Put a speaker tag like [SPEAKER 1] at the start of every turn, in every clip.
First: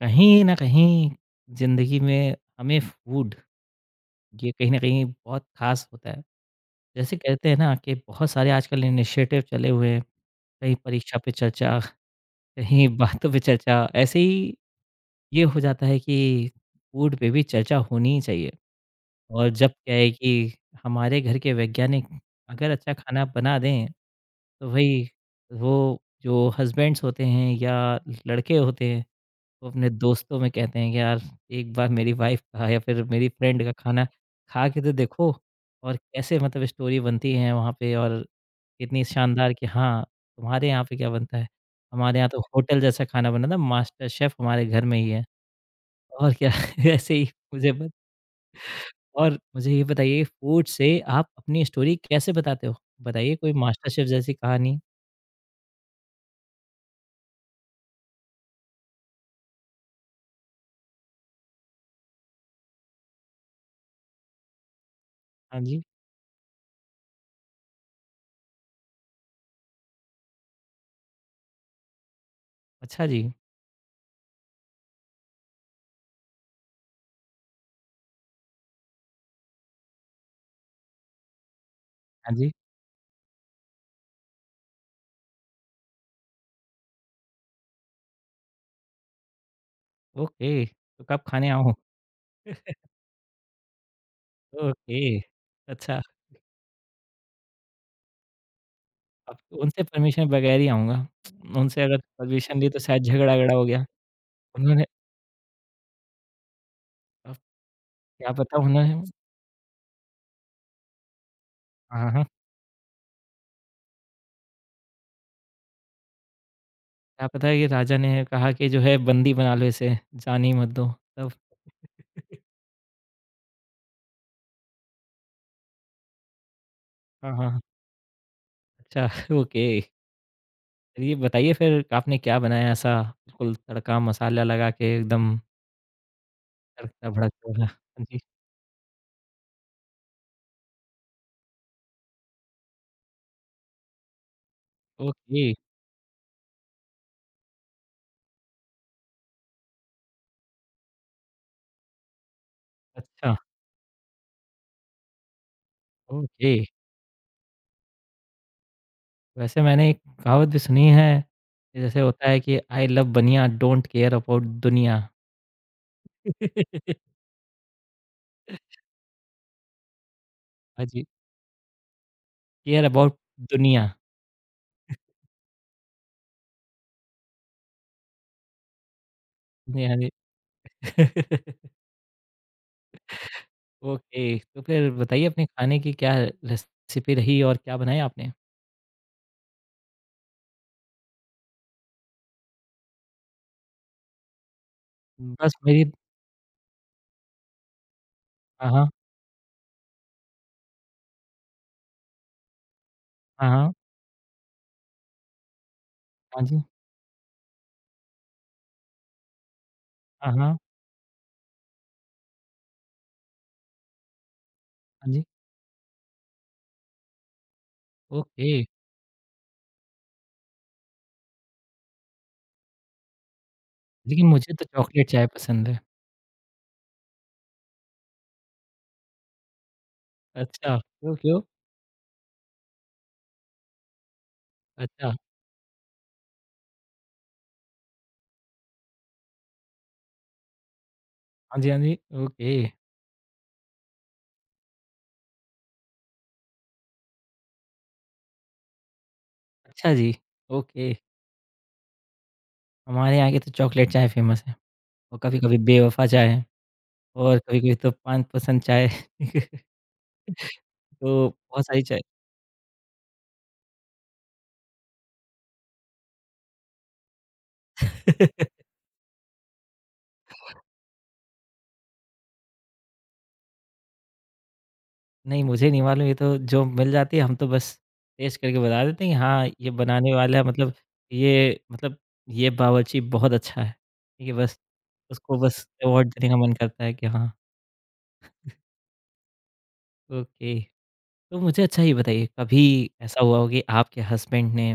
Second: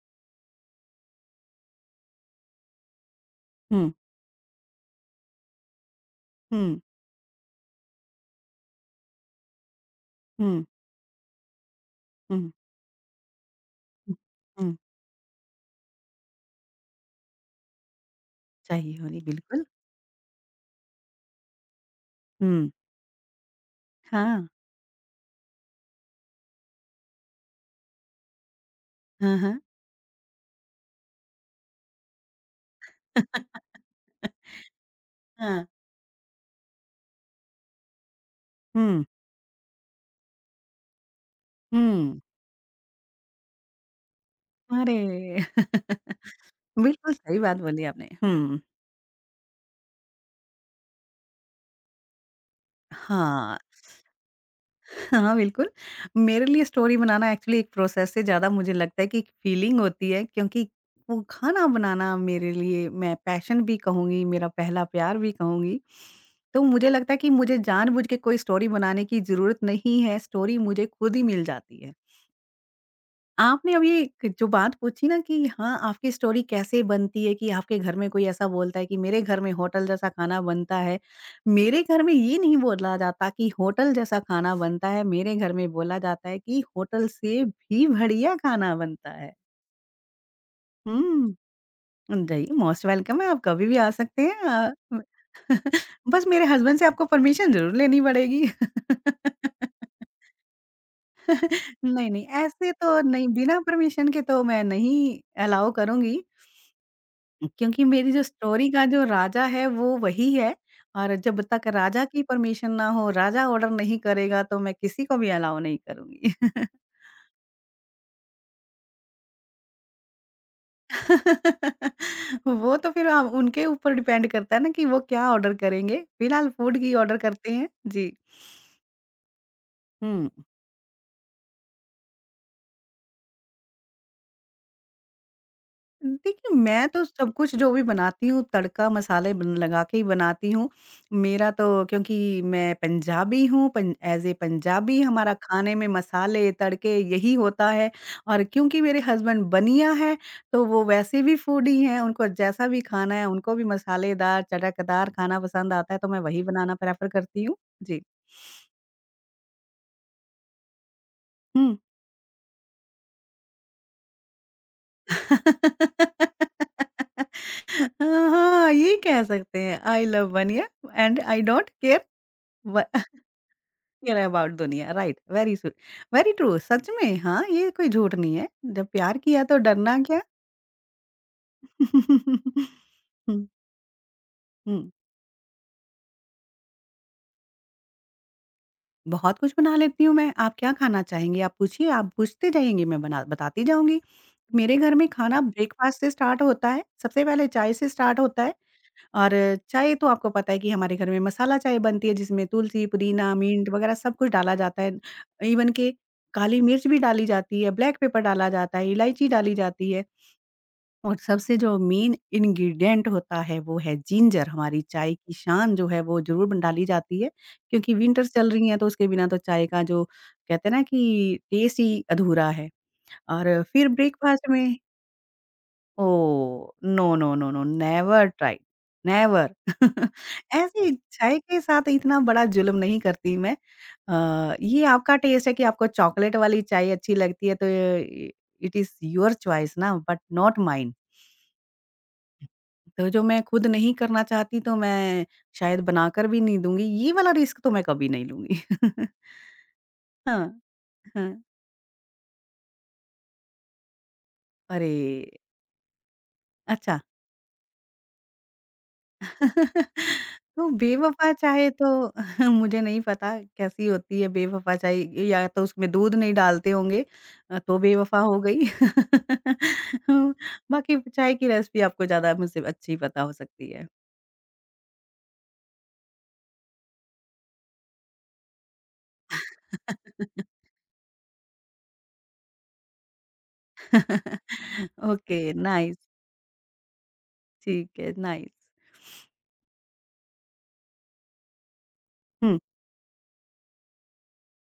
[SPEAKER 1] कहीं न कहीं ज़िंदगी में हमें फूड,
[SPEAKER 2] हुँ,
[SPEAKER 1] ये कहीं न कहीं बहुत ख़ास होता है।
[SPEAKER 2] हुँ,
[SPEAKER 1] जैसे कहते हैं ना कि बहुत सारे आजकल इनिशिएटिव चले हुए हैं,
[SPEAKER 2] हुँ,
[SPEAKER 1] कहीं परीक्षा पे चर्चा,
[SPEAKER 2] हुँ,
[SPEAKER 1] कहीं बातों पे चर्चा,
[SPEAKER 2] हुँ,
[SPEAKER 1] ऐसे ही
[SPEAKER 2] हुँ।
[SPEAKER 1] ये हो जाता है कि फूड पे भी चर्चा होनी ही चाहिए।
[SPEAKER 2] चाहिए होनी,
[SPEAKER 1] और
[SPEAKER 2] बिल्कुल।
[SPEAKER 1] जब क्या है कि हमारे घर के वैज्ञानिक
[SPEAKER 2] हुँ।
[SPEAKER 1] अगर अच्छा खाना बना दें,
[SPEAKER 2] हाँ,
[SPEAKER 1] तो भई वो जो हस्बैंड्स होते हैं या लड़के होते हैं,
[SPEAKER 2] हाँ, हाँ।
[SPEAKER 1] तो अपने दोस्तों में कहते हैं कि यार एक बार मेरी वाइफ का या फिर मेरी फ्रेंड का खाना खा के तो देखो
[SPEAKER 2] हाँ।
[SPEAKER 1] और कैसे मतलब स्टोरी बनती है वहाँ पे और इतनी
[SPEAKER 2] हुँ,
[SPEAKER 1] शानदार कि हाँ, तुम्हारे यहाँ पे क्या बनता है? हमारे
[SPEAKER 2] हुँ।
[SPEAKER 1] यहाँ तो होटल जैसा खाना बना था, मास्टर शेफ हमारे घर में ही है।
[SPEAKER 2] अरे!
[SPEAKER 1] और क्या
[SPEAKER 2] बिल्कुल
[SPEAKER 1] ऐसे ही
[SPEAKER 2] सही बात
[SPEAKER 1] मुझे
[SPEAKER 2] बोली
[SPEAKER 1] ब
[SPEAKER 2] आपने। हुँ।
[SPEAKER 1] और मुझे ये बताइए फूड से आप अपनी स्टोरी कैसे बताते हो? बताइए कोई
[SPEAKER 2] हाँ,
[SPEAKER 1] मास्टर शेफ जैसी कहानी?
[SPEAKER 2] हाँ, बिल्कुल। मेरे लिए स्टोरी बनाना एक्चुअली एक प्रोसेस से ज़्यादा मुझे लगता है कि एक फीलिंग होती है क्योंकि वो खाना बनाना मेरे लिए मैं पैशन भी कहूँगी, मेरा पहला प्यार भी
[SPEAKER 1] हाँ
[SPEAKER 2] कहूँगी।
[SPEAKER 1] जी।
[SPEAKER 2] तो मुझे लगता है कि मुझे जानबूझ के कोई स्टोरी बनाने की ज़रूरत नहीं है, स्टोरी मुझे खुद ही मिल जाती है।
[SPEAKER 1] अच्छा जी।
[SPEAKER 2] आपने अब ये क जो बात पूछी ना कि हाँ, आपकी स्टोरी कैसे बनती है कि आपके घर में कोई ऐसा बोलता है कि मेरे घर में होटल जैसा खाना बनता है। मेरे घर में
[SPEAKER 1] हाँ
[SPEAKER 2] ये
[SPEAKER 1] जी।
[SPEAKER 2] नहीं बोला जाता कि होटल जैसा खाना बनता है, मेरे घर में बोला जाता है कि होटल से भी बढ़िया खाना बनता है।
[SPEAKER 1] ओके, तो कब
[SPEAKER 2] हुँ,
[SPEAKER 1] खाने आऊँ?
[SPEAKER 2] जी, मोस्ट वेलकम है, आप कभी भी आ सकते हैं। अ, म
[SPEAKER 1] ओके, अच्छा।
[SPEAKER 2] बस मेरे हस्बैंड से आपको परमिशन ज़रूर लेनी पड़ेगी।
[SPEAKER 1] अब उनसे परमिशन बगैर ही आऊँगा। उनसे अगर
[SPEAKER 2] नहीं, नहीं,
[SPEAKER 1] परमिशन ली
[SPEAKER 2] ऐसे
[SPEAKER 1] तो
[SPEAKER 2] तो
[SPEAKER 1] शायद
[SPEAKER 2] नहीं
[SPEAKER 1] झगड़ा-वगड़ा
[SPEAKER 2] बिना
[SPEAKER 1] हो गया।
[SPEAKER 2] परमिशन के तो मैं
[SPEAKER 1] उन्होंने
[SPEAKER 2] नहीं अलाउ करूँगी।
[SPEAKER 1] अब
[SPEAKER 2] क्योंकि मेरी जो
[SPEAKER 1] क्या पता
[SPEAKER 2] स्टोरी का
[SPEAKER 1] उन्होंने
[SPEAKER 2] जो राजा है वो वही है और जब तक राजा
[SPEAKER 1] हाँ,
[SPEAKER 2] की
[SPEAKER 1] हाँ,
[SPEAKER 2] परमिशन ना हो, राजा ऑर्डर नहीं करेगा तो मैं किसी को भी अलाउ नहीं करूँगी।
[SPEAKER 1] क्या पता ये राजा ने कहा कि जो है बंदी बना लो इसे, जाने ही मत दो। तब
[SPEAKER 2] वो तो फिर अब उनके ऊपर डिपेंड करता है ना कि वो क्या ऑर्डर करेंगे। फिलहाल फूड की ऑर्डर
[SPEAKER 1] हाँ,
[SPEAKER 2] करते
[SPEAKER 1] हाँ,
[SPEAKER 2] हैं। जी।
[SPEAKER 1] अच्छा ओके।
[SPEAKER 2] हुँ।
[SPEAKER 1] चलिए बताइए फिर आपने क्या बनाया ऐसा बिल्कुल तड़का मसाला लगा के एकदम
[SPEAKER 2] देखिए, मैं तो सब
[SPEAKER 1] तड़कता-भड़कता
[SPEAKER 2] कुछ
[SPEAKER 1] वाला?
[SPEAKER 2] जो भी
[SPEAKER 1] हाँ जी,
[SPEAKER 2] बनाती हूँ तड़का मसाले बन लगा के ही बनाती हूँ। मेरा तो क्योंकि मैं पंजाबी हूँ पं ऐज़ ए पंजाबी हमारा
[SPEAKER 1] ओके,
[SPEAKER 2] खाने में मसाले, तड़के यही होता है और क्योंकि मेरे हस्बैंड बनिया हैं, तो वो वैसे भी फूडी हैं, उनको जैसा भी खाना है,
[SPEAKER 1] अच्छा,
[SPEAKER 2] उनको भी मसालेदार, चटकदार खाना पसंद आता है, तो मैं वही
[SPEAKER 1] ओके।
[SPEAKER 2] बनाना प्रेफ़र करती हूँ। जी।
[SPEAKER 1] वैसे मैंने एक कहावत भी सुनी है,
[SPEAKER 2] हुँ।
[SPEAKER 1] कि जैसे होता है कि I love Baniya don't care about दुनिया।
[SPEAKER 2] हाँ, हाँ, ये कह सकते हैं आई लव बनिया
[SPEAKER 1] हाँ जी।
[SPEAKER 2] एंड आई डोंट केयर व
[SPEAKER 1] केयर अबाउट दुनिया।
[SPEAKER 2] केयर अबाउट दुनिया राइट वेरी ट्रू सच में हाँ, ये कोई झूठ नहीं है। जब प्यार किया तो डरना
[SPEAKER 1] यानी
[SPEAKER 2] क्या? हुँ,
[SPEAKER 1] ओके, तो
[SPEAKER 2] हुँ।
[SPEAKER 1] फिर बताइए अपने खाने की क्या रेसिपी रही और क्या बनाया आपने?
[SPEAKER 2] बहुत कुछ बना लेती हूँ मैं। आप क्या खाना चाहेंगी? आप पूछिए, आप पूछते जाएँगी, मैं बना बताती जाऊँगी। मेरे घर में खाना
[SPEAKER 1] बस मेरी
[SPEAKER 2] ब्रेकफ़ास्ट से स्टार्ट होता है, सबसे पहले चाय से स्टार्ट होता है
[SPEAKER 1] हाँ, हाँ।
[SPEAKER 2] और चाय तो आपको पता है कि हमारे घर में मसाला चाय बनती है जिसमें तुलसी, पुदीना,
[SPEAKER 1] हाँ,
[SPEAKER 2] मिंट
[SPEAKER 1] हाँ।
[SPEAKER 2] वग़ैरह सब कुछ डाला जाता है। इवन के
[SPEAKER 1] हाँ
[SPEAKER 2] काली
[SPEAKER 1] जी।
[SPEAKER 2] मिर्च भी डाली जाती है, ब्लैक पेपर डाला जाता है, इलायची डाली जाती है।
[SPEAKER 1] हाँ, हाँ।
[SPEAKER 2] और सबसे जो मेन इंग्रीडिएंट होता है वो है जिंजर, हमारी
[SPEAKER 1] हाँ
[SPEAKER 2] चाय
[SPEAKER 1] जी।
[SPEAKER 2] की शान जो है वो ज़रूर ब डाली जाती है, क्योंकि विंटर्स चल
[SPEAKER 1] ओके,
[SPEAKER 2] रही हैं तो उसके बिना तो चाय का जो कहते हैं ना कि टेस्ट ही अधूरा है। और फिर
[SPEAKER 1] लेकिन
[SPEAKER 2] ब्रेकफास्ट
[SPEAKER 1] मुझे तो
[SPEAKER 2] में।
[SPEAKER 1] चॉकलेट चाय पसंद है।
[SPEAKER 2] Oh! No, no, no, no never try, never
[SPEAKER 1] अच्छा,
[SPEAKER 2] ऐसे
[SPEAKER 1] क्यों,
[SPEAKER 2] चाय
[SPEAKER 1] क्यों?
[SPEAKER 2] के साथ इतना बड़ा जुल्म नहीं करती मैं। ये
[SPEAKER 1] अच्छा,
[SPEAKER 2] आपका टेस्ट है कि आपको चॉकलेट वाली चाय अच्छी लगती है तो इ इट इज़ योर चॉइस ना बट नॉट माइन।
[SPEAKER 1] हाँ जी, हाँ जी। ओके,
[SPEAKER 2] तो जो मैं खुद नहीं करना चाहती तो मैं शायद बनाकर भी नहीं दूँगी, ये वाला रिस्क तो मैं कभी नहीं लूँगी।
[SPEAKER 1] अच्छा जी।
[SPEAKER 2] हाँ,
[SPEAKER 1] ओके,
[SPEAKER 2] हाँ।
[SPEAKER 1] हमारे यहाँ की तो चॉकलेट चाय फ़ेमस है
[SPEAKER 2] अरे!
[SPEAKER 1] और कभी-कभी बेवफ़ा चाय
[SPEAKER 2] अच्छा।
[SPEAKER 1] और कभी-कभी तो पान पसंद चाय
[SPEAKER 2] तो
[SPEAKER 1] तो
[SPEAKER 2] बेवफ़ा
[SPEAKER 1] बहुत
[SPEAKER 2] चाहे
[SPEAKER 1] सारी चाय।
[SPEAKER 2] तो। मुझे नहीं पता कैसी होती है बेवफ़ा चाहे, या तो उसमें दूध नहीं डालते होंगे। तो बेवफ़ा हो गई। हुँ, बाकी चाय की रेसिपी आपको ज़्यादा मुझसे अच्छी पता हो सकती है।
[SPEAKER 1] नहीं, मुझे नहीं मालूम, ये तो जो मिल जाती है हम तो बस टेस्ट करके बता देते हैं कि हाँ, ये बनाने वाला है, मतलब ये बावर्ची बहुत अच्छा है। ठीक है, बस
[SPEAKER 2] ओके,
[SPEAKER 1] उसको बस
[SPEAKER 2] नाइस।
[SPEAKER 1] अवार्ड देने का मन करता है कि हाँ,
[SPEAKER 2] ठीक है, नाइस।
[SPEAKER 1] ओके। तो मुझे अच्छा ये बताइए,
[SPEAKER 2] हुँ,
[SPEAKER 1] कभी ऐसा हुआ हो कि आपके हस्बैंड ने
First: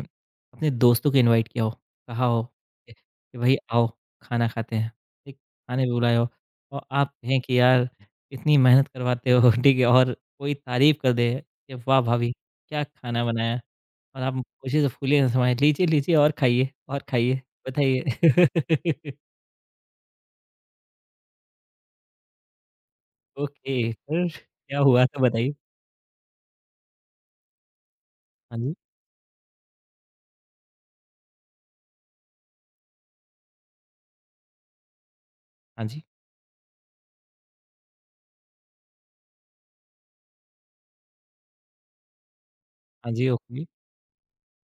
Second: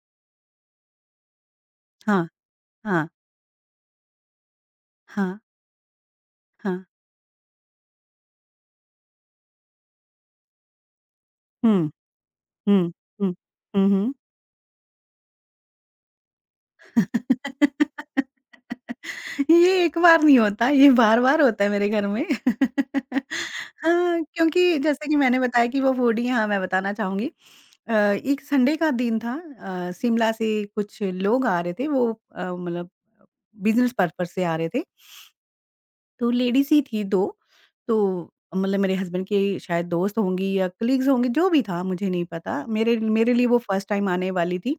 [SPEAKER 1] अपने दोस्तों को इनवाइट किया हो, कहा
[SPEAKER 2] हाँ,
[SPEAKER 1] हो कि
[SPEAKER 2] हाँ।
[SPEAKER 1] भई आओ खाना खाते हैं, ठीक?
[SPEAKER 2] हाँ,
[SPEAKER 1] खाने बुलाया हो
[SPEAKER 2] हाँ।
[SPEAKER 1] और आप कहें कि यार इतनी मेहनत करवाते हो, ठीक है? और कोई तारीफ़ कर दे कि
[SPEAKER 2] हुँ,
[SPEAKER 1] वाह भाभी क्या
[SPEAKER 2] हुँ,
[SPEAKER 1] खाना
[SPEAKER 2] हुँ।
[SPEAKER 1] बनाया
[SPEAKER 2] हुँ, हुँ।
[SPEAKER 1] और आप खुशी से फूले न समाये, लीजिए, लीजिए और खाइए, बताइए।
[SPEAKER 2] ये एक बार नहीं होता, ये बार-बार होता है मेरे घर में।
[SPEAKER 1] ओके,
[SPEAKER 2] हाँ,
[SPEAKER 1] फिर
[SPEAKER 2] क्योंकि
[SPEAKER 1] क्या हुआ
[SPEAKER 2] जैसे कि
[SPEAKER 1] था
[SPEAKER 2] मैंने
[SPEAKER 1] बताइए?
[SPEAKER 2] बताया कि वो फूडी हैं, हाँ, मैं बताना चाहूँगी। एक
[SPEAKER 1] हाँ जी,
[SPEAKER 2] संडे का दिन था। शिमला से कुछ लोग आ रहे थे, वो मतलब बिज़नेस पर्पज़ से आ रहे थे।
[SPEAKER 1] हाँ जी,
[SPEAKER 2] तो लेडीज़ ही थी 2। तो मतलब मेरे हस्बैंड की शायद दोस्त होंगी या कलीग्स होंगी, जो भी था मुझे नहीं पता। मेरे
[SPEAKER 1] हाँ जी,
[SPEAKER 2] मेरे लिए वो
[SPEAKER 1] ओके,
[SPEAKER 2] फर्स्ट टाइम आने वाली थी।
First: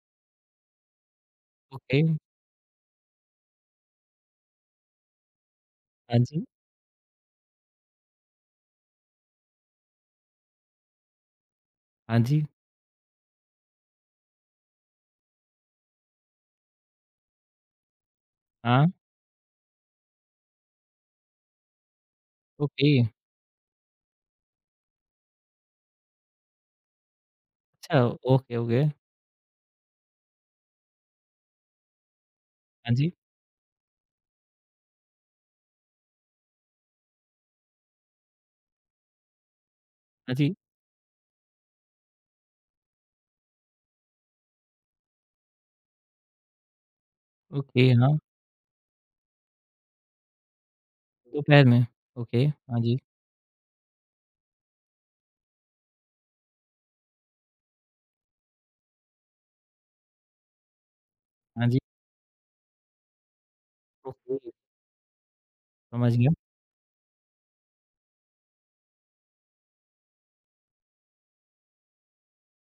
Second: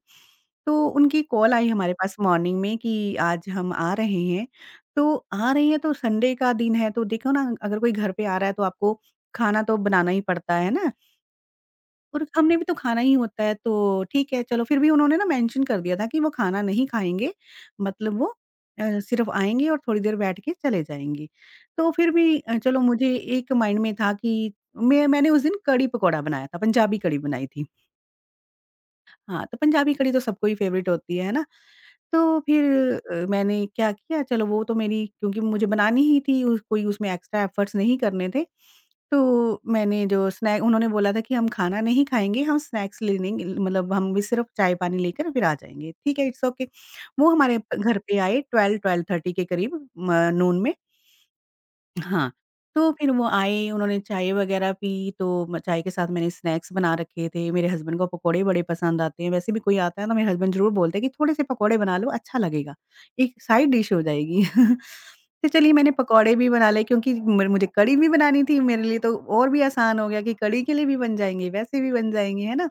[SPEAKER 2] तो उनकी कॉल आई हमारे
[SPEAKER 1] ओके,
[SPEAKER 2] पास मॉर्निंग में कि आज हम आ रहे हैं। तो आ रहे हैं तो
[SPEAKER 1] हाँ
[SPEAKER 2] संडे
[SPEAKER 1] जी।
[SPEAKER 2] का दिन है तो देखो ना अगर कोई घर पे आ रहा है तो आपको खाना तो बनाना ही पड़ता है ना?
[SPEAKER 1] हाँ
[SPEAKER 2] और
[SPEAKER 1] जी,
[SPEAKER 2] हमने भी तो खाना ही होता है, तो ठीक है, चलो। फिर भी उन्होंने ना मेंशन कर दिया था कि वो खाना नहीं खाएँगे, मतलब वो
[SPEAKER 1] हाँ,
[SPEAKER 2] सिर्फ़ आएँगे और थोड़ी देर बैठ के चले जाएँगे। तो फिर भी चलो
[SPEAKER 1] ओके।
[SPEAKER 2] मुझे एक माइंड में था कि मैंने उस दिन कढ़ी पकौड़ा बनाया था, पंजाबी कढ़ी बनाई थी।
[SPEAKER 1] अच्छा, ओके, ओके।
[SPEAKER 2] हाँ, तो पंजाबी कढ़ी तो सबको ही फ़ेवरेट होती है ना? तो फिर
[SPEAKER 1] हाँ जी,
[SPEAKER 2] मैंने क्या किया, चलो वो तो मेरी, क्योंकि मुझे बनानी ही थी, उस कोई उसमें एक्स्ट्रा एफर्ट्स नहीं करने थे। तो मैंने जो
[SPEAKER 1] हाँ जी,
[SPEAKER 2] स्नैक उन्होंने बोला था कि हम खाना नहीं खाएँगे, हम स्नैक्स ले लेंगे, मतलब हम भी सिर्फ़ चाय-पानी लेकर फिर आ जाएँगे। ठीक है, इट्स ओके। वो हमारे
[SPEAKER 1] ओके,
[SPEAKER 2] घर पे
[SPEAKER 1] हाँ,
[SPEAKER 2] आए 12-12:30 के करीब म नून में।
[SPEAKER 1] दोपहर में।
[SPEAKER 2] हाँ,
[SPEAKER 1] ओके, हाँ
[SPEAKER 2] तो
[SPEAKER 1] जी,
[SPEAKER 2] फिर वो आए, उन्होंने चाय वग़ैरह पी, तो म चाय के साथ मैंने स्नैक्स बना रखे थे। मेरे हस्बैंड को पकोड़े बड़े पसंद आते हैं, वैसे भी कोई आता है ना, मेरे हस्बैंड ज़रूर बोलते हैं कि थोड़े-से
[SPEAKER 1] हाँ
[SPEAKER 2] पकोड़े
[SPEAKER 1] जी,
[SPEAKER 2] बना लो, अच्छा लगेगा, एक साइड डिश हो
[SPEAKER 1] ओके,
[SPEAKER 2] जाएगी। तो चलिए मैंने
[SPEAKER 1] समझ गया।
[SPEAKER 2] पकोड़े भी बना लिए क्योंकि मेर मुझे कढ़ी भी बनानी थी, मेरे लिए तो और भी आसान हो गया कि कढ़ी के लिए भी बन जाएँगे, वैसे भी बन जाएँगे, है ना?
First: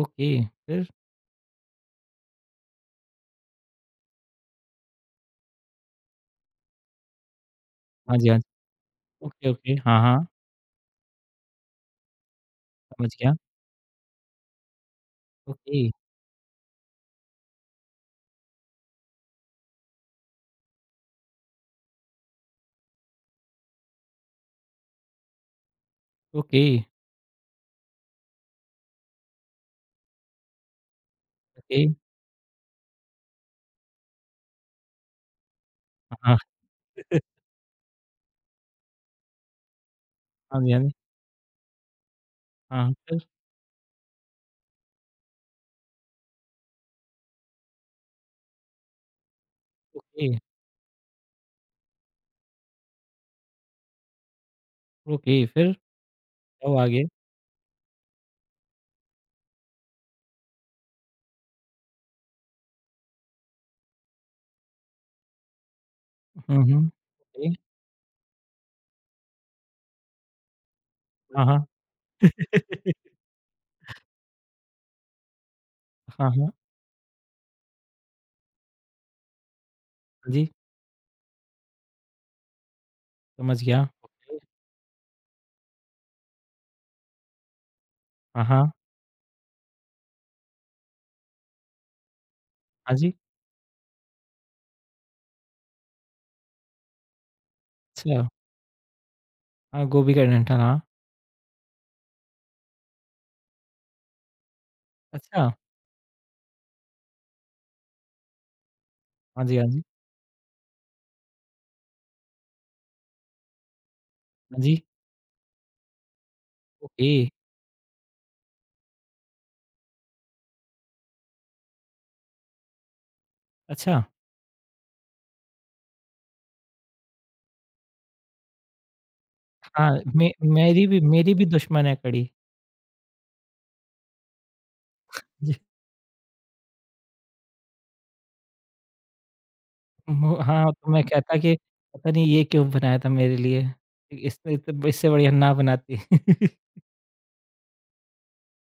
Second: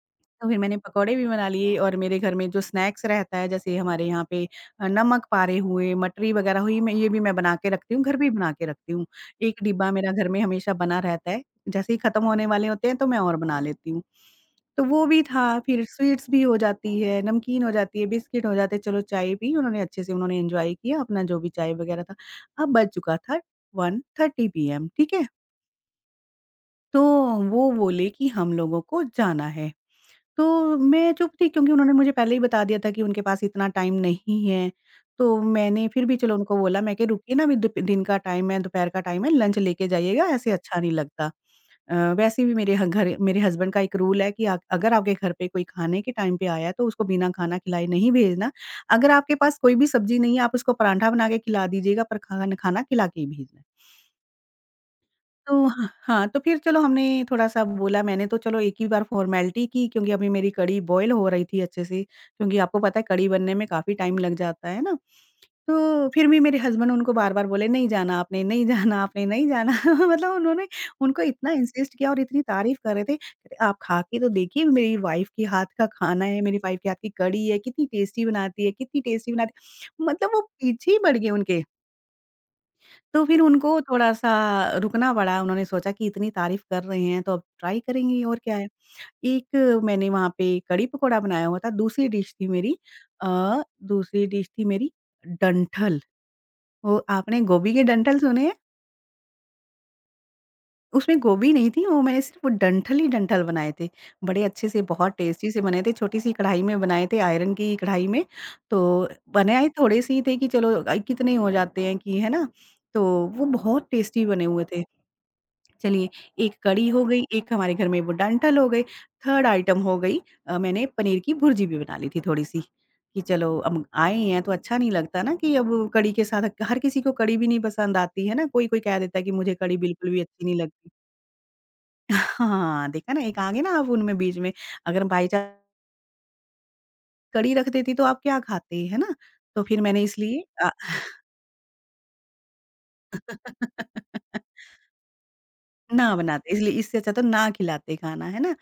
[SPEAKER 1] ओके,
[SPEAKER 2] तो फिर मैंने
[SPEAKER 1] फिर?
[SPEAKER 2] पकौड़े भी बना लिए और मेरे घर में जो स्नैक्स रहता है जैसे हमारे यहाँ पे नमक पारे हुए, मटरी वगैरह हुई, मैं ये भी मैं बना के रखती हूँ, घर
[SPEAKER 1] हाँ
[SPEAKER 2] पे
[SPEAKER 1] जी,
[SPEAKER 2] ही
[SPEAKER 1] हाँ जी,
[SPEAKER 2] बना के रखती हूँ।
[SPEAKER 1] ओके,
[SPEAKER 2] एक
[SPEAKER 1] ओके,
[SPEAKER 2] डिब्बा
[SPEAKER 1] हाँ,
[SPEAKER 2] मेरा
[SPEAKER 1] हाँ,
[SPEAKER 2] घर में हमेशा बना रहता है, जैसे ही खत्म होने वाले होते हैं तो
[SPEAKER 1] समझ
[SPEAKER 2] मैं
[SPEAKER 1] गया।
[SPEAKER 2] और बना लेती हूँ। तो वो भी था,
[SPEAKER 1] ओके,
[SPEAKER 2] फिर स्वीट्स भी हो जाती है, नमकीन हो जाती है, बिस्किट हो जाते हैं, चलो चाय भी उन्होंने अच्छे से उन्होंने एन्जॉय किया, अपना जो भी चाय वगैरह था। अब बज चुका था 1:30 पीएम, ठीक है?
[SPEAKER 1] ओके,
[SPEAKER 2] तो वो बोले कि हम लोगों को जाना है। तो मैं चुप थी क्योंकि
[SPEAKER 1] ओके,
[SPEAKER 2] उन्होंने मुझे पहले ही बता दिया था कि उनके पास इतना टाइम नहीं है। तो मैंने फिर भी चलो
[SPEAKER 1] हाँ,
[SPEAKER 2] उनको बोला, मैं कहा रुकिए ना, अभी दुप दिन का टाइम है, दोपहर का टाइम है, लंच लेके जाइएगा, ऐसे
[SPEAKER 1] हाँ जी,
[SPEAKER 2] अच्छा
[SPEAKER 1] हाँ जी,
[SPEAKER 2] नहीं लगता। वैसे भी मेरे ह
[SPEAKER 1] हाँ,
[SPEAKER 2] घर
[SPEAKER 1] फिर?
[SPEAKER 2] मेरे हस्बैंड का एक रूल है कि अगर आपके घर पे कोई खाने के टाइम पे आया है तो उसको बिना खाना खिलाए नहीं भेजना। अगर आपके पास कोई भी सब्ज़ी
[SPEAKER 1] ओके,
[SPEAKER 2] नहीं है, आप उसको पराठा बना के खिला दीजिएगा, पर खाना खिला के ही भेजना।
[SPEAKER 1] ओके,
[SPEAKER 2] तो
[SPEAKER 1] फिर?
[SPEAKER 2] हाँ, हाँ, तो फिर
[SPEAKER 1] क्या
[SPEAKER 2] चलो
[SPEAKER 1] हुआ
[SPEAKER 2] हमने
[SPEAKER 1] आगे?
[SPEAKER 2] थोड़ा-सा बोला, मैंने तो चलो एक ही बार फ़ॉर्मेलिटी की, क्योंकि अभी मेरी कढ़ी बॉयल हो रही थी अच्छे से, क्योंकि आपको पता है कढ़ी बनने में काफ़ी टाइम लग जाता है ना। तो फिर भी मेरे
[SPEAKER 1] हुँ, हुँ,
[SPEAKER 2] हस्बैंड उनको बार-बार
[SPEAKER 1] ओके,
[SPEAKER 2] बोले, "नहीं जाना आपने, नहीं जाना आपने, नहीं जाना।" मतलब उन्होंने उनको
[SPEAKER 1] हाँ,
[SPEAKER 2] इतना
[SPEAKER 1] हाँ।
[SPEAKER 2] इंसिस्ट किया और इतनी तारीफ़ कर रहे थे, कहते, "आप खा के तो देखिए, मेरी वाइफ़ के हाथ का खाना
[SPEAKER 1] हाँ,
[SPEAKER 2] है,
[SPEAKER 1] हाँ,
[SPEAKER 2] मेरी वाइफ़ के हाथ की कढ़ी है, कितनी टेस्टी बनाती है, कितनी टेस्टी बनाती है।" मतलब
[SPEAKER 1] हाँ
[SPEAKER 2] वो
[SPEAKER 1] जी,
[SPEAKER 2] पीछे ही पड़ गए उनके। तो फिर
[SPEAKER 1] समझ
[SPEAKER 2] उनको
[SPEAKER 1] गया,
[SPEAKER 2] थोड़ा-सा
[SPEAKER 1] ओके,
[SPEAKER 2] रुकना पड़ा, उन्होंने सोचा कि इतनी तारीफ़ कर रहे हैं, तो अब ट्राई करेंगे ही, और
[SPEAKER 1] हाँ,
[SPEAKER 2] क्या है।
[SPEAKER 1] हाँ,
[SPEAKER 2] एक मैंने वहाँ पे कड़ी पकोड़ा बनाया हुआ था, दूसरी डिश थी मेरी,
[SPEAKER 1] हाँ जी,
[SPEAKER 2] अ, दूसरी डिश थी मेरी डंठल। वो आपने गोभी के डंठल
[SPEAKER 1] अच्छा,
[SPEAKER 2] सुने हैं?
[SPEAKER 1] हाँ, गोभी का डंठल, हाँ।
[SPEAKER 2] उसमें गोभी नहीं थी, वो मैंने सिर्फ़ वो डंठल ही डंठल बनाए थे। बड़े अच्छे से, बहुत
[SPEAKER 1] अच्छा,
[SPEAKER 2] टेस्टी से बने थे, छोटी-सी कढ़ाई में बनाए थे, आयरन की कढ़ाई में। तो
[SPEAKER 1] हाँ जी, हाँ
[SPEAKER 2] बनाए
[SPEAKER 1] जी,
[SPEAKER 2] थोड़े-से ही थे, कि चलो कितने हो जाते हैं, कि है ना? तो वो बहुत टेस्टी बने
[SPEAKER 1] हाँ
[SPEAKER 2] हुए
[SPEAKER 1] जी,
[SPEAKER 2] थे। चलिए, एक कढ़ी हो
[SPEAKER 1] ओके।
[SPEAKER 2] गई, एक हमारे घर में वो डंठल हो गई, थर्ड आइटम हो गई, मैंने पनीर की भुर्जी भी बना ली थी थोड़ी-सी, कि चलो अब
[SPEAKER 1] अच्छा,
[SPEAKER 2] आए हैं तो अच्छा नहीं लगता ना, कि अब कढ़ी के साथ हर किसी को कढ़ी भी नहीं पसंद आती है ना, कोई-कोई कह देता है कि मुझे कढ़ी
[SPEAKER 1] हाँ,
[SPEAKER 2] बिल्कुल भी
[SPEAKER 1] मे
[SPEAKER 2] अच्छी नहीं लगती।
[SPEAKER 1] मेरी भी दुश्मन है कढ़ी।
[SPEAKER 2] हाँ, देखा ना, एक आ गए ना आप उनमें बीच में, अगर बाई चांस
[SPEAKER 1] जी,
[SPEAKER 2] कढ़ी रख देती तो आप क्या खाते, है ना? तो फिर मैंने
[SPEAKER 1] मु
[SPEAKER 2] इसलिए
[SPEAKER 1] हाँ, तो मैं कहता कि पता नहीं ये क्यों बनाया था मेरे लिए, इससे तो इससे बढ़िया ना बनाती।
[SPEAKER 2] ना बनाते, इसलिए इससे अच्छा तो ना खिलाते खाना, है ना?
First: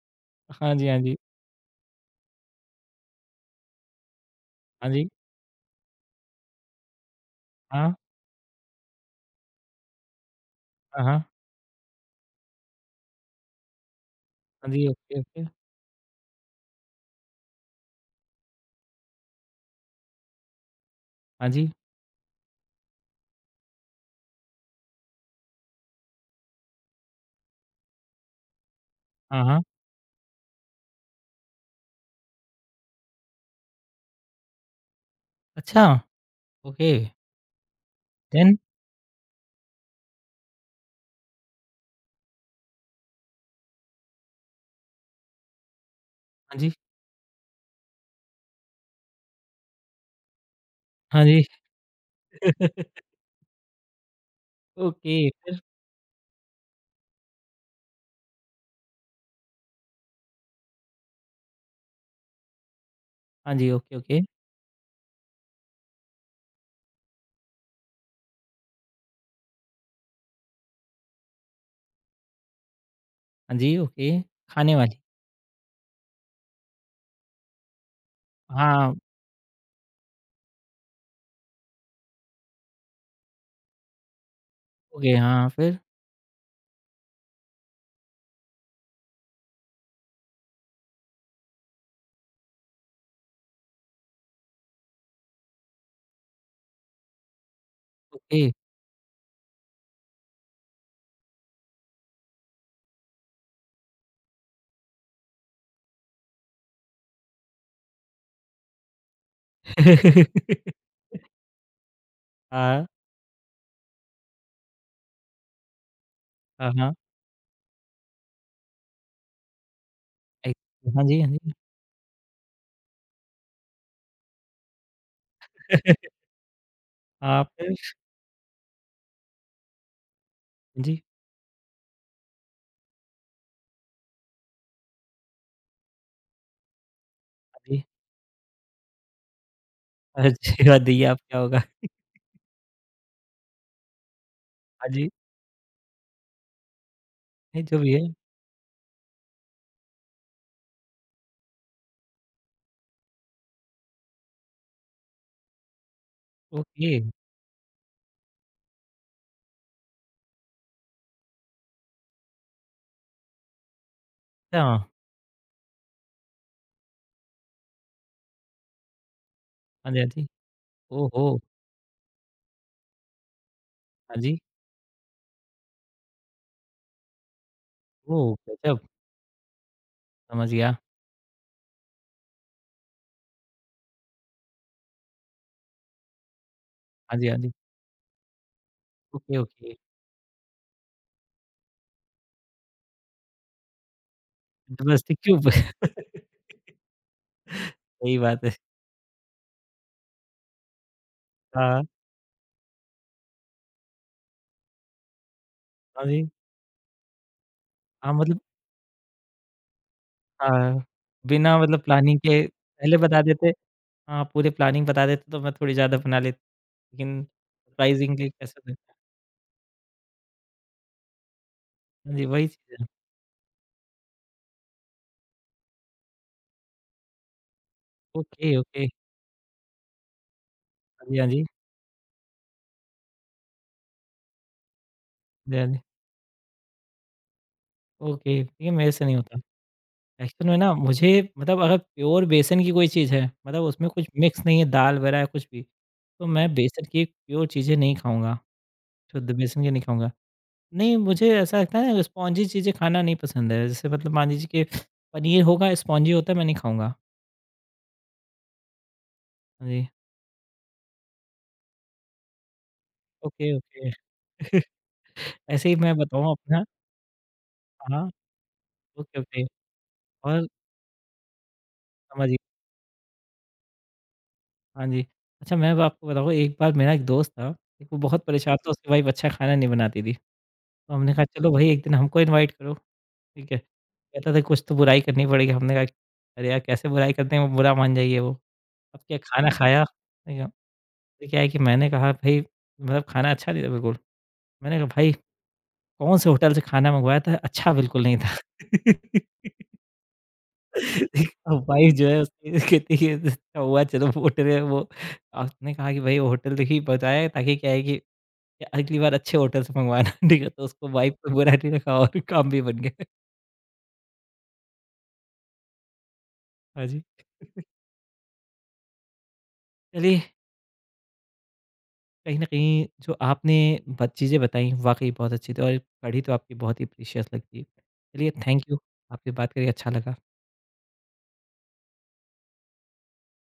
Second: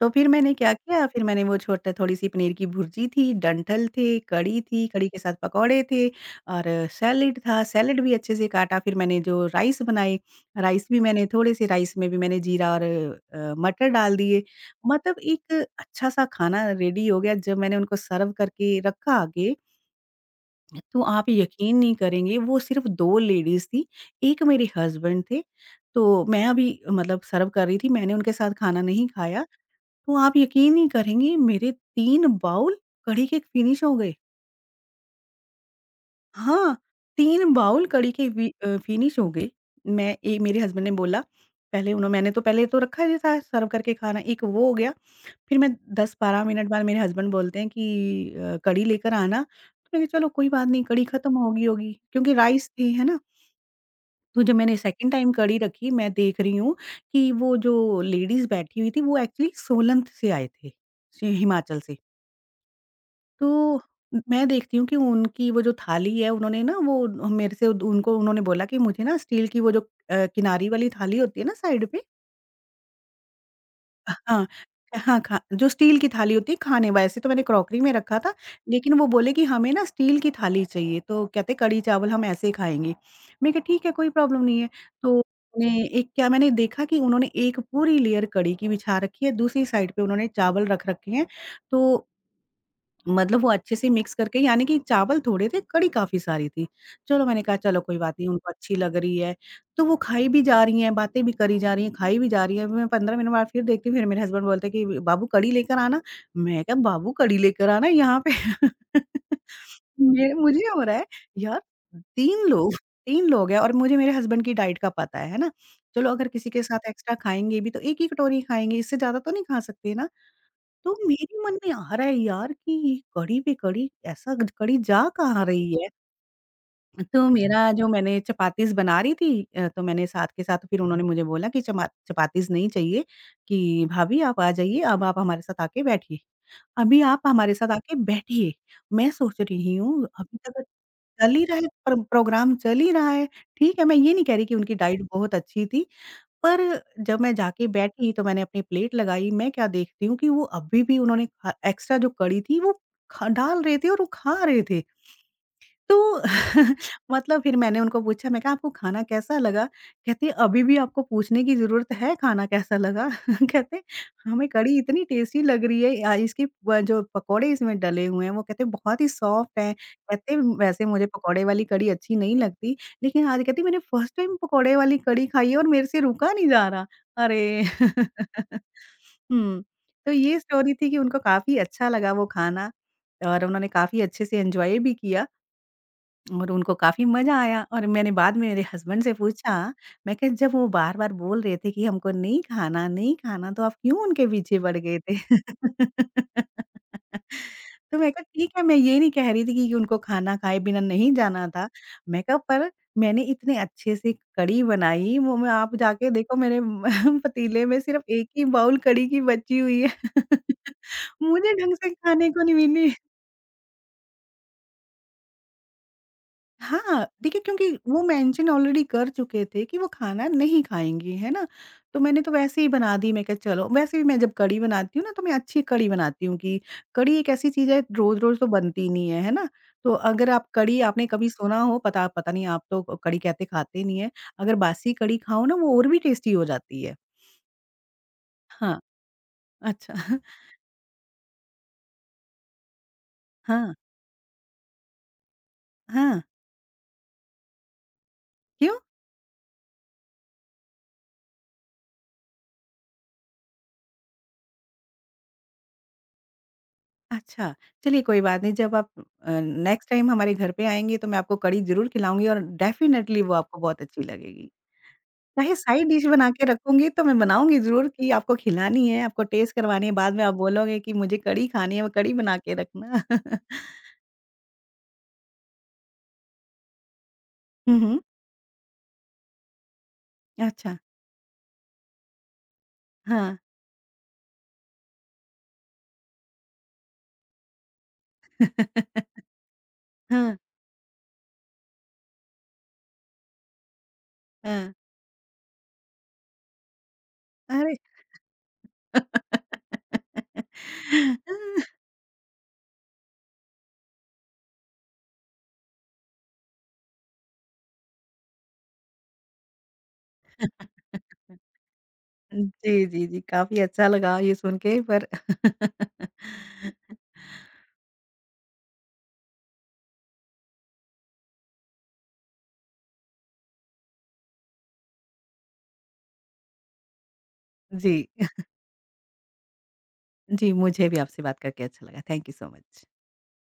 [SPEAKER 2] तो फिर मैंने क्या
[SPEAKER 1] हाँ जी, हाँ
[SPEAKER 2] किया,
[SPEAKER 1] जी,
[SPEAKER 2] फिर मैंने वो छोटा थोड़ी-सी पनीर की भुर्जी थी, डंठल थे, कढ़ी थी,
[SPEAKER 1] हाँ
[SPEAKER 2] कढ़ी
[SPEAKER 1] जी,
[SPEAKER 2] के साथ पकौड़े थे और सैलेड था,
[SPEAKER 1] हाँ,
[SPEAKER 2] सैलेड भी अच्छे से काटा। फिर मैंने जो राइस बनाए, राइस भी
[SPEAKER 1] हाँ, हाँ,
[SPEAKER 2] मैंने थोड़े-से राइस में भी मैंने जीरा और मटर डाल दिए।
[SPEAKER 1] हाँ जी,
[SPEAKER 2] मतलब
[SPEAKER 1] ओके, ओके,
[SPEAKER 2] एक अच्छा-सा खाना रेडी हो गया। जब मैंने उनको सर्व करके रखा आगे तो आप
[SPEAKER 1] हाँ जी,
[SPEAKER 2] यकीन नहीं करेंगे, वो सिर्फ़ 2 लेडीज़ थी, 1 मेरे हस्बैंड थे, तो मैं अभी मतलब सर्व कर रही थी, मैंने उनके साथ खाना नहीं खाया,
[SPEAKER 1] हाँ, हाँ,
[SPEAKER 2] तो आप यकीन नहीं करेंगी मेरे 3 बाउल कढ़ी के फिनिश हो गए।
[SPEAKER 1] अच्छा,
[SPEAKER 2] हाँ,
[SPEAKER 1] ओके,
[SPEAKER 2] 3 बाउल कढ़ी के
[SPEAKER 1] देन?
[SPEAKER 2] फिनिश हो गए। मैं ए मेरे हस्बैंड ने बोला, पहले उन्हों मैंने तो पहले तो रखा ही था सर्व करके खाना, एक वो हो गया। फिर मैं 10-12
[SPEAKER 1] हाँ
[SPEAKER 2] मिनट
[SPEAKER 1] जी,
[SPEAKER 2] बाद मेरे हस्बैंड बोलते हैं कि कढ़ी लेकर आना। तो मैंने कहा चलो कोई बात नहीं, कढ़ी
[SPEAKER 1] हाँ
[SPEAKER 2] खत्म
[SPEAKER 1] जी,
[SPEAKER 2] हो गई होगी क्योंकि राइस थी, है ना? तो जब मैंने सेकंड
[SPEAKER 1] ओके,
[SPEAKER 2] टाइम कढ़ी रखी, मैं देख रही हूँ कि वो जो लेडीज़ बैठी हुई थी वो एक्चुअली सोलन से आए थे, से हिमाचल से।
[SPEAKER 1] हाँ जी,
[SPEAKER 2] तो
[SPEAKER 1] ओके, ओके,
[SPEAKER 2] मैं देखती हूँ कि उनकी वो जो थाली है, उन्होंने ना वो मेरे से उनको उन्होंने बोला कि मुझे ना स्टील की वो जो किनारी वाली थाली होती है ना साइड पे,
[SPEAKER 1] हाँ जी, ओके,
[SPEAKER 2] हाँ,
[SPEAKER 1] खाने वाली,
[SPEAKER 2] हाँ, खा जो स्टील की थाली होती है खाने, वैसे तो मैंने क्रॉकरी में रखा था, लेकिन
[SPEAKER 1] हाँ,
[SPEAKER 2] वो बोले कि हमें ना स्टील की थाली चाहिए, तो कहते कड़ी चावल हम ऐसे ही खाएँगे। मैं कहा ठीक है, कोई प्रॉब्लम नहीं है।
[SPEAKER 1] ओके,
[SPEAKER 2] तो
[SPEAKER 1] हाँ, फिर?
[SPEAKER 2] उन्होंने एक क्या मैंने देखा कि उन्होंने एक पूरी लेयर कड़ी की बिछा रखी है, दूसरी साइड पे उन्होंने चावल रख रखे हैं। तो मतलब वो अच्छे से मिक्स करके, यानी कि चावल थोड़े थे, कढ़ी काफ़ी सारी थी। चलो, मैंने कहा चलो कोई बात नहीं, उनको
[SPEAKER 1] ओके,
[SPEAKER 2] अच्छी लग रही है, तो वो खाई भी जा रही हैं, बातें भी करी जा रही हैं, खाई भी जा रही हैं। मैं 15 मिनट बाद फिर देखती हूँ, फिर मेरे हस्बैंड बोलते हैं कि बाबू कढ़ी लेकर आना। मैं कहा बाबू कढ़ी लेकर आना यहाँ पे। मैं मुझे हो रहा है यार, 3 लोग,
[SPEAKER 1] हाँ,
[SPEAKER 2] 3 लोग हैं और मुझे मेरे हस्बैंड की डाइट का पता है ना? चलो अगर किसी के
[SPEAKER 1] हाँ,
[SPEAKER 2] साथ
[SPEAKER 1] हाँ,
[SPEAKER 2] एक्स्ट्रा खाएँगे भी तो 1 ही कटोरी खाएँगे, इससे ज़्यादा तो नहीं खा सकते ना।
[SPEAKER 1] एक
[SPEAKER 2] तो
[SPEAKER 1] हाँ जी, हाँ
[SPEAKER 2] मेरे
[SPEAKER 1] जी,
[SPEAKER 2] मन में आ रहा है यार कि ये कड़ी पे कड़ी, ऐसा ग कड़ी जा कहाँ रही है? तो
[SPEAKER 1] हाँ,
[SPEAKER 2] मेरा जो
[SPEAKER 1] फिर?
[SPEAKER 2] मैंने चपातीस बना रही थी तो मैंने साथ के साथ फिर उन्होंने
[SPEAKER 1] जी,
[SPEAKER 2] मुझे बोला कि चमा चपातीस नहीं चाहिए कि भाभी आप आ जाइए, अब आप हमारे साथ आके बैठिए। अभी आप हमारे
[SPEAKER 1] हाँ
[SPEAKER 2] साथ
[SPEAKER 1] जी।
[SPEAKER 2] आके बैठिए। मैं सोच रही हूँ अभी तक
[SPEAKER 1] आशीर्वाद दिए
[SPEAKER 2] चल
[SPEAKER 1] आपका
[SPEAKER 2] ही रहा
[SPEAKER 1] होगा।
[SPEAKER 2] है, प्रोग्राम चल ही रहा है। ठीक है, मैं ये नहीं कह रही कि उनकी
[SPEAKER 1] हाँ
[SPEAKER 2] डाइट
[SPEAKER 1] जी,
[SPEAKER 2] बहुत अच्छी थी। पर जब मैं
[SPEAKER 1] नहीं
[SPEAKER 2] जाके
[SPEAKER 1] जो भी है,
[SPEAKER 2] बैठी तो मैंने अपनी प्लेट लगाई, मैं क्या देखती हूँ कि वो अभी भी उन्होंने खा एक्स्ट्रा जो कड़ी थी वो खा डाल रहे थे और वो खा रहे थे। तो
[SPEAKER 1] ओके,
[SPEAKER 2] मतलब फिर मैंने उनको पूछा, मैं कहा आपको खाना कैसा लगा? कहती अभी भी आपको पूछने की ज़रूरत है खाना कैसा लगा? कहते हमें
[SPEAKER 1] अच्छा।
[SPEAKER 2] कड़ी इतनी टेस्टी लग रही है, इसके व जो पकौड़े इसमें डले हुए हैं वो कहते बहुत ही सॉफ्ट हैं।
[SPEAKER 1] हाँ जी, हाँ जी।
[SPEAKER 2] कहते वैसे मुझे
[SPEAKER 1] ओहो!
[SPEAKER 2] पकौड़े वाली कड़ी अच्छी नहीं लगती, लेकिन आज कहती मैंने फर्स्ट
[SPEAKER 1] हाँ
[SPEAKER 2] टाइम
[SPEAKER 1] जी,
[SPEAKER 2] पकौड़े वाली कड़ी खाई है और मेरे से रुका नहीं जा रहा। अरे!
[SPEAKER 1] ओह! गज़ब,
[SPEAKER 2] हुँ, तो ये
[SPEAKER 1] समझ
[SPEAKER 2] स्टोरी
[SPEAKER 1] गया।
[SPEAKER 2] थी कि उनको काफ़ी अच्छा लगा वो खाना और उन्होंने काफ़ी अच्छे से एन्जॉय भी किया। और उनको काफ़ी
[SPEAKER 1] हाँ जी,
[SPEAKER 2] मज़ा
[SPEAKER 1] हाँ जी।
[SPEAKER 2] आया और मैंने बाद में मेरे हस्बैंड से
[SPEAKER 1] ओके,
[SPEAKER 2] पूछा,
[SPEAKER 1] ओके।
[SPEAKER 2] मैं कहा जब वो बार-बार बोल रहे थे कि हमको नहीं खाना, नहीं खाना, तो आप क्यों उनके पीछे पड़ गए
[SPEAKER 1] जबरदस्ती
[SPEAKER 2] थे?
[SPEAKER 1] क्यों?
[SPEAKER 2] तो मैं
[SPEAKER 1] सही
[SPEAKER 2] कहा
[SPEAKER 1] बात
[SPEAKER 2] ठीक
[SPEAKER 1] है।
[SPEAKER 2] है, मैं ये नहीं कह रही थी कि उनको खाना खाए बिना नहीं जाना था।
[SPEAKER 1] हाँ,
[SPEAKER 2] मैं कहा पर मैंने इतने अच्छे से कढ़ी बनाई, वो मैं आप
[SPEAKER 1] हाँ
[SPEAKER 2] जाके
[SPEAKER 1] जी।
[SPEAKER 2] देखो मेरे पतीले में सिर्फ
[SPEAKER 1] हाँ,
[SPEAKER 2] एक
[SPEAKER 1] मतलब
[SPEAKER 2] ही बाउल कढ़ी की बची हुई है।
[SPEAKER 1] हाँ,
[SPEAKER 2] मुझे
[SPEAKER 1] बिना
[SPEAKER 2] ढंग
[SPEAKER 1] मतलब
[SPEAKER 2] से
[SPEAKER 1] प्लानिंग
[SPEAKER 2] खाने
[SPEAKER 1] के
[SPEAKER 2] को नहीं मिली।
[SPEAKER 1] पहले बता देते हाँ, पूरे प्लानिंग बता देते तो मैं थोड़ी ज़्यादा बना लेता,
[SPEAKER 2] हाँ,
[SPEAKER 1] लेकिन
[SPEAKER 2] देखिए क्योंकि वो
[SPEAKER 1] सरप्राइज़िंगली
[SPEAKER 2] मेंशन
[SPEAKER 1] कैसे
[SPEAKER 2] ऑलरेडी
[SPEAKER 1] देता
[SPEAKER 2] कर चुके थे कि वो खाना नहीं खाएँगी, है ना? तो
[SPEAKER 1] हाँ
[SPEAKER 2] मैंने
[SPEAKER 1] जी,
[SPEAKER 2] तो
[SPEAKER 1] वही
[SPEAKER 2] वैसे ही
[SPEAKER 1] चीज़ है।
[SPEAKER 2] बना दी, मैं कहा चलो वैसे भी मैं जब कढ़ी बनाती हूँ ना, तो मैं अच्छी कढ़ी बनाती हूँ कि कढ़ी एक ऐसी चीज़ है, रोज़-रोज़ तो
[SPEAKER 1] ओके, ओके।
[SPEAKER 2] बनती नहीं है, है ना? तो अगर आप कढ़ी आपने
[SPEAKER 1] हाँ जी, हाँ
[SPEAKER 2] कभी
[SPEAKER 1] जी।
[SPEAKER 2] सुना हो, पता पता नहीं आप तो कढ़ी कहते खाते नहीं हैं, अगर बासी कढ़ी खाओ
[SPEAKER 1] हाँ
[SPEAKER 2] ना
[SPEAKER 1] जी, हाँ
[SPEAKER 2] वो
[SPEAKER 1] जी।
[SPEAKER 2] और भी टेस्टी हो जाती है।
[SPEAKER 1] ओके, ये
[SPEAKER 2] हाँ,
[SPEAKER 1] मेरे से नहीं होता।
[SPEAKER 2] अच्छा।
[SPEAKER 1] एक्चुअल में ना मुझे मतलब अगर प्योर बेसन की कोई चीज़ है, मतलब
[SPEAKER 2] हाँ,
[SPEAKER 1] उसमें कुछ मिक्स नहीं है, दाल वगैरह कुछ भी,
[SPEAKER 2] हाँ,
[SPEAKER 1] तो मैं बेसन की प्योर चीज़ें नहीं खाऊँगा,
[SPEAKER 2] क्यों?
[SPEAKER 1] शुद्ध बेसन की नहीं खाऊँगा। नहीं, मुझे ऐसा लगता है ना स्पॉन्जी चीज़ें खाना नहीं पसंद है, जैसे मतलब मान लीजिए कि पनीर होगा स्पॉन्जी होता है, मैं नहीं खाऊँगा।
[SPEAKER 2] अच्छा, चलिए कोई बात नहीं, जब आप
[SPEAKER 1] हाँ जी,
[SPEAKER 2] नेक्स्ट टाइम हमारे घर पे आएँगे तो मैं आपको कढ़ी ज़रूर खिलाऊँगी और डेफ़िनेटली वो
[SPEAKER 1] ओके,
[SPEAKER 2] आपको बहुत
[SPEAKER 1] ओके।
[SPEAKER 2] अच्छी लगेगी। चाहे
[SPEAKER 1] ऐसे ही
[SPEAKER 2] साइड
[SPEAKER 1] मैं
[SPEAKER 2] डिश बना
[SPEAKER 1] बताऊँ
[SPEAKER 2] के
[SPEAKER 1] अपना
[SPEAKER 2] रखूँगी, तो मैं बनाऊँगी ज़रूर
[SPEAKER 1] हाँ,
[SPEAKER 2] कि आपको खिलानी है,
[SPEAKER 1] ओके,
[SPEAKER 2] आपको
[SPEAKER 1] ओके
[SPEAKER 2] टेस्ट करवानी है, बाद में आप
[SPEAKER 1] और
[SPEAKER 2] बोलोगे कि मुझे कढ़ी खानी है, वो कढ़ी
[SPEAKER 1] समझ
[SPEAKER 2] बना
[SPEAKER 1] गया।
[SPEAKER 2] के रखना।
[SPEAKER 1] हाँ जी। अच्छा मैं अब आपको बताऊँ एक बार मेरा एक दोस्त था,
[SPEAKER 2] हुँ,
[SPEAKER 1] एक
[SPEAKER 2] हुँ।
[SPEAKER 1] वो बहुत परेशान था, उसकी वाइफ़ अच्छा खाना नहीं बनाती थी।
[SPEAKER 2] अच्छा,
[SPEAKER 1] तो हमने कहा चलो भाई एक दिन हमको इनवाइट करो,
[SPEAKER 2] हाँ।
[SPEAKER 1] ठीक है। कहता था कुछ तो बुराई करनी पड़ेगी, हमने कहा अरे यार कैसे बुराई करते हैं वो बुरा मान जाएगी वो। अब क्या खाना खाया,
[SPEAKER 2] हाँ,
[SPEAKER 1] ठीक है। तो क्या है कि मैंने कहा भाई मतलब खाना अच्छा नहीं था बिल्कुल।
[SPEAKER 2] हाँ।
[SPEAKER 1] मैंने कहा भाई कौन से होटल से खाना मँगवाया था अच्छा
[SPEAKER 2] अरे!
[SPEAKER 1] बिल्कुल नहीं था। अब वाइफ़ जो है उसकी कहती है अच्छा हुआ चलो वो होटल है वो आपने कहा कि भाई वो होटल देखिए बताया ताकि क्या है कि अगली बार अच्छे होटल से मँगवाना ठीक है, तो उसको वाइफ़ को बुरा नहीं लगा और काम भी बन
[SPEAKER 2] जी,
[SPEAKER 1] गया।
[SPEAKER 2] जी, जी, काफ़ी अच्छा लगा ये सुन के पर।
[SPEAKER 1] हाँ जी। चलिए, कहीं न कहीं जो आपने ब चीज़ें बताई वाक़ई बहुत अच्छी थी और पढ़ी तो आपकी बहुत ही प्रीशियस लगती है।
[SPEAKER 2] जी।
[SPEAKER 1] चलिए थैंक यू, आपसे बात करके अच्छा लगा।
[SPEAKER 2] जी, मुझे भी आपसे बात करके अच्छा लगा। Thank you so much.